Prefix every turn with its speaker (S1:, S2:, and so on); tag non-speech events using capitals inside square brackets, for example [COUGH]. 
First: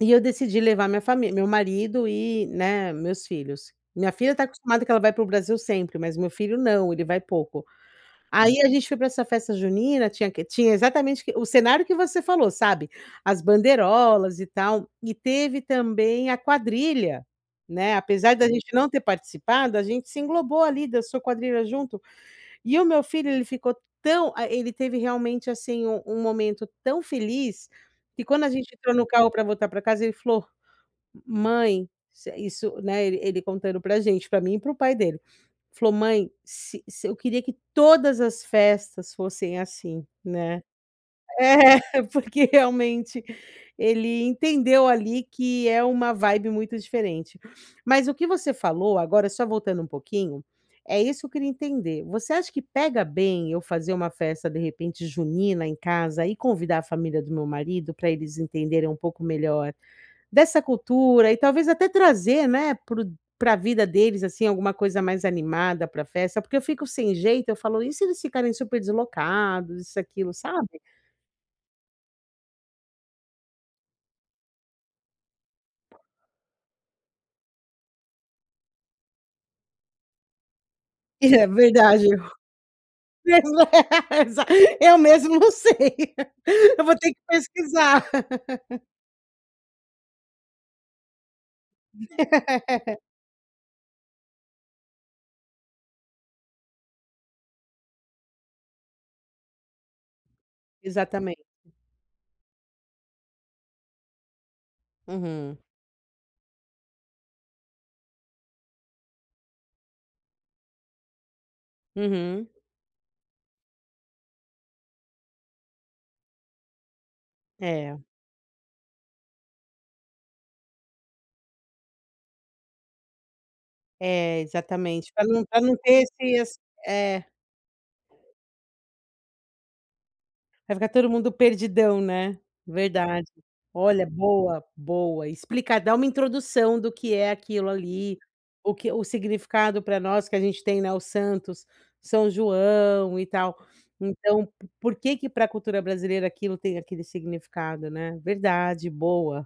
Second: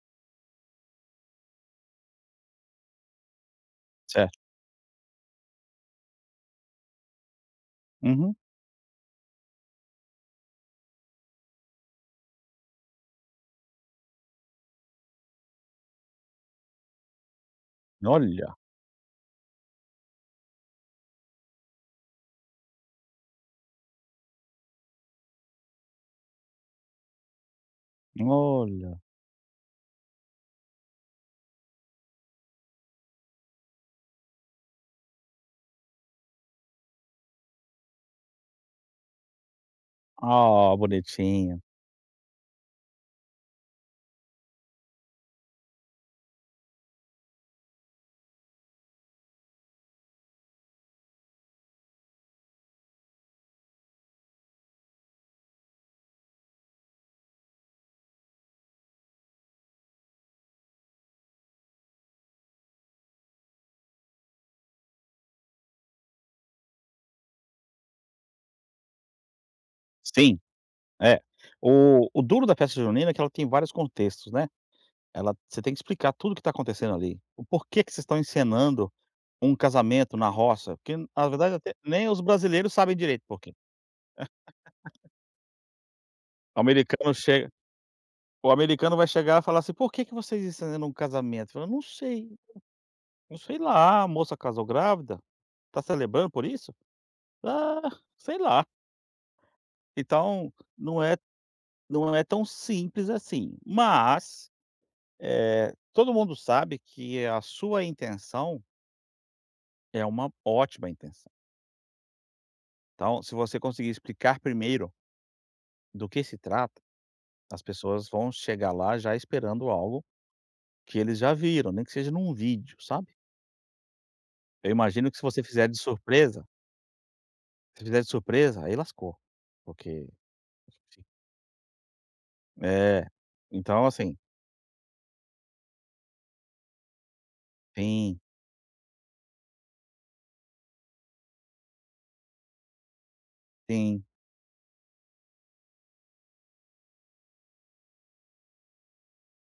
S1: E eu decidi levar minha família, meu marido e, né, meus filhos, minha filha
S2: Certo.
S1: está acostumada que ela vai para o Brasil sempre mas o meu filho não, ele vai pouco.
S2: Uhum.
S1: Aí a gente foi pra essa festa junina tinha que? Tinha exatamente o que O cenário que você falou sabe, as bandeirolas e tal, e teve também a quadrilha, né, apesar de a
S2: Olha.
S1: gente não ter participado, a gente se englobou ali, dançou quadrilha junto, e o meu filho ele ficou tão, ah, ele teve realmente, assim, um um momento tão feliz, que quando a gente entrou
S2: Olha.
S1: no carro pra voltar pra casa ele falou: "Mãe", isso isso, né, ele ele contando pra gente, pra mim e pro pai dele, falou: "Mãe, se se eu queria que todas as festas fossem assim, né",
S2: Ah, bonitinho.
S1: é, porque realmente ele entendeu ali que é uma vibe muito diferente. Mas o que você falou agora só voltando um pouquinho, é isso eu queria entender. Você acha que pega bem eu fazer uma festa de repente junina em casa e convidar a família do meu marido pra eles entenderem um pouco melhor dessa cultura e talvez até trazer, né, pro pra vida deles assim alguma coisa mais animada pra festa, porque eu fico sem jeito eu falo: "E se eles ficarem super deslocados, isso e aquilo
S2: Sim,
S1: sabe"?
S2: é, o o duro da festa junina, é que ela tem vários contextos, né, ela você tem que explicar tudo o que está acontecendo ali, o porquê que vocês estão encenando um casamento na roça, porque na
S1: É
S2: verdade até
S1: verdade,
S2: nem os brasileiros sabem direito o porquê.
S1: é exato eu
S2: [LAUGHS]
S1: mesmo não sei,
S2: O
S1: eu vou ter
S2: americano
S1: que
S2: chega,
S1: pesquisar.
S2: o americano vai chegar e falar assim, por que que vocês estão encenando um casamento? Você fala, eu não sei?
S1: [LAUGHS]
S2: Eu sei lá, a moça casou grávida, está celebrando por isso? Ah, sei lá? Então, não é
S1: Exatamente.
S2: não é tão simples assim, mas,
S1: Uhum.
S2: eh, todo mundo sabe que é a sua intenção é uma ótima intenção.
S1: Uhum.
S2: Então, se você conseguir explicar primeiro do que se trata, as
S1: É.
S2: pessoas vão chegar lá já esperando algo que eles já viram, nem que seja num vídeo, sabe?
S1: É
S2: Eu imagino
S1: exatamente,
S2: que se
S1: pra
S2: você
S1: não pra
S2: fizer
S1: não
S2: de
S1: ter
S2: surpresa
S1: esses, é.
S2: se fizer de surpresa, aí lascou, porque
S1: Vai ficar todo mundo perdidão, né,
S2: É
S1: verdade.
S2: então
S1: Olha
S2: assim
S1: boa, boa, explicar, dar uma introdução do que é aquilo ali,
S2: Sim.
S1: o que, o significado pra nós, que a gente tem, né, os Santos, São João e tal,
S2: Sim.
S1: então por que que pra cultura brasileira aquilo tem aquele significado, né, verdade, boa.